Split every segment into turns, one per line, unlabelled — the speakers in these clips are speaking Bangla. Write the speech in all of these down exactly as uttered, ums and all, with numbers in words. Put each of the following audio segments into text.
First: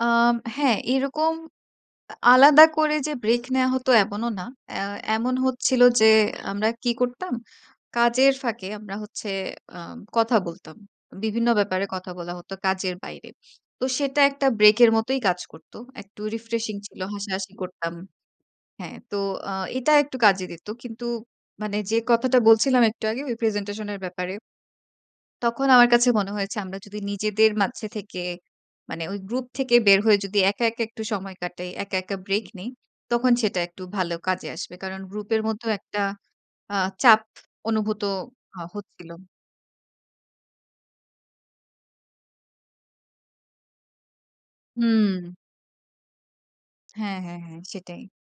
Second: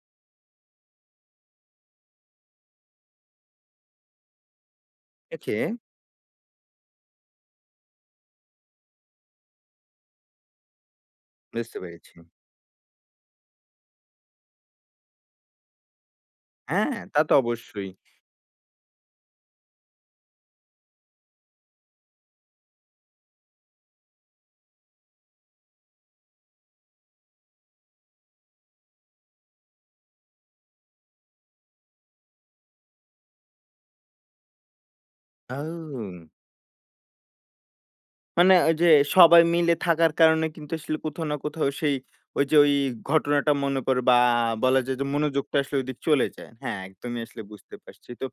অ্যাম হ্যাঁ, এরকম এ আলাদা করে যে ব্রেক নেয়া হতো এমনও না। এহ এমন
ওকে।
হচ্ছিল যে আমরা কি করতাম? কাজের ফাঁকে আমরা হচ্ছে, আ কথা বলতাম। বিভিন্ন
বুঝতে
ব্যাপারে কথা
পেরেছি।
বলা হতো কাজের বাইরে। তো সেটা একটা ব্রেকের মতোই কাজ করতো। একটু রিফ্রেশিং
হ্যাঁ,
ছিল।
তা তো
হাসাহাসি
অবশ্যই।
করতাম। হ্যাঁ, তো অ্যা এটা একটু কাজে দিত। কিন্তু, মানে যে কথাটা বলছিলাম একটু আগে, ওই প্রেজেন্টেশন এর ব্যাপারে। তখন আমার কাছে মনে হয়েছে আমরা যদি নিজেদের মাঝে থেকে, মানে ওই গ্রুপ থেকে বের হয়ে যদি একা, একা একটু সময় কাটাই, একা, একা ব্রেক নেই। তখন সেটা একটু ভালো কাজে আসবে। কারণ গ্রুপের মধ্যেও একটা
আও!
অ্যা চাপ অনুভূত
মানে
হা
ওইযে
হচ্ছিল।
সবাই মিলে থাকার কারণে কিন্তু আসলে কোথাও না কোথাও, সেই ওইযে ওই ঘটনাটা মনে কর বা বলা যায় যে
হুম।
মনোযোগটা আসলে ওইদিকে চলে যায়। হ্যাঁ,
হ্যাঁ,
একদমই
হ্যাঁ,
আসলে
হ্যাঁ।
বুঝতে
সেটাই।
পারছি তো।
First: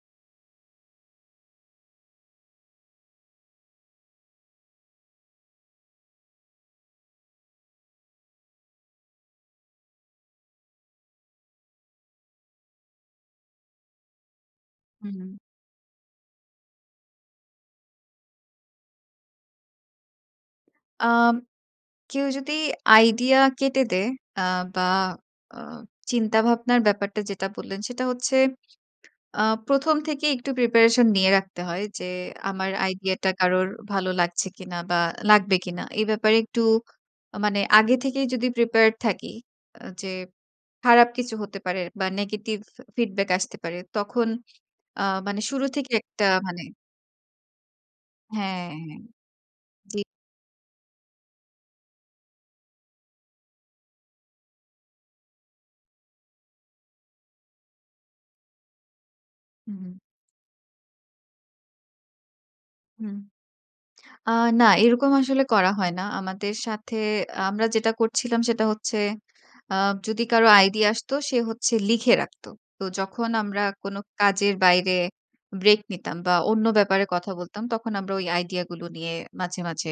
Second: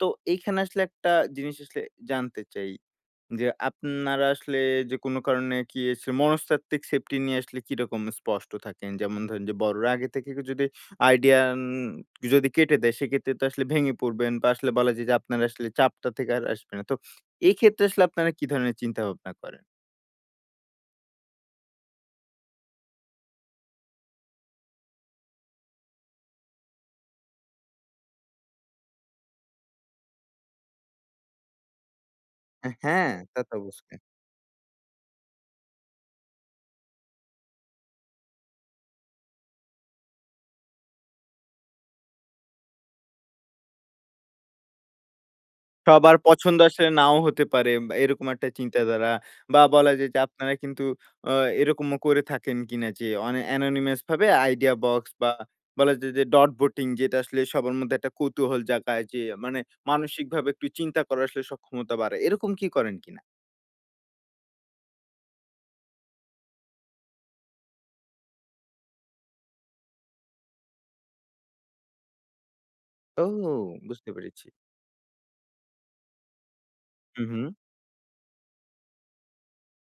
তো এইখানে আসলে একটা জিনিস আসলে জানতে চাই। যে, আপনারা আসলে যে কোন কারণে কি এছ মনস্তাত্ত্বিক সেফটি নিয়ে আসলে কিরকম স্পষ্ট থাকেন? যেমন ধরেন যে বড়রা আগে থেকে যদি আইডিয়া, অ্যান যদি কেটে দেয়, সেক্ষেত্রে তো আসলে ভেঙে পড়বেন, বা আসলে বলা যায় যে
হুম।
আপনারা আসলে চাপটা থেকে আর আসবে না। তো এক্ষেত্রে আসলে আপনারা কি ধরনের চিন্তা ভাবনা করেন?
কেউ যদি আইডিয়া কেটে দেয় অ্যা বা অ্যা চিন্তাভাবনার ব্যাপারটা যেটা বললেন সেটা হচ্ছে, অ্যা প্রথম থেকেই একটু প্রিপারেশন নিয়ে রাখতে হয় যে আমার
আহ হ্যাঁ,
আইডিয়াটা
তা তো
কারোর
অবশ্যই।
ভালো লাগছে কিনা বা লাগবে কিনা। এ ব্যাপারে একটু, মানে আগে থেকেই যদি প্রিপেয়ার্ড থাকি, আ যে খারাপ কিছু হতে পারে বা নেগেটিভ ফি ফিডব্যাক আসতে পারে, তখন অ্যা মানে শুরু থেকে
সবার
একটা
পছন্দ
মানে
আসলে নাও হতে পারে এম এরকম একটা
হ্যাঁ, হ্যাঁ।
চিন্তাধারা। বা বলা
জি।
যায় যে আপনারা কিন্তু অ্যা এরকমও করে থাকেন কিনা যে, অনি এনোনিমাস ভাবে আইডিয়া বক্স বা বলা যায় যে ডট ভোটিং যেটা আসলে সবার মধ্যে একটা কৌতূহল জাগায়। যে মানে
হুম, হুম।
মানসিকভাবে একটু চিন্তা করার আসলে সক্ষমতা বাড়ায়। এরকম কি করেন
হুম।
কিনা?
অ্যা না এরকম আসলে করা হয় না। আমাদের সাথে আমরা যেটা করছিলাম সেটা হচ্ছে, অ্যা যদি কারো আইডিয়া আসতো সে হচ্ছে লিখে রাখত। তো
ও!
যখন আমরা কোন
বুঝতে পেরেছি।
কাজের বাইরে ব্রেক নিতাম বা অন্য ব্যাপারে
হুম,
কথা
হুম।
বলতাম তখন আমরা ওই আইডিয়াগুলো নিয়ে মাঝে, মাঝে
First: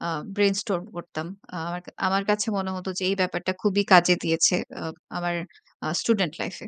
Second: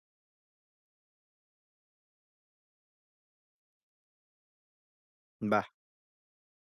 অ্যা ব্রেইনস্টর্ম করতাম। আমা আমার কাছে মনে হত যে এই ব্যাপারটা খুবই কাজে দিয়েছে, অ্যা আমার
বাহ!
অ্যা স্টুডেন্ট লাইফে।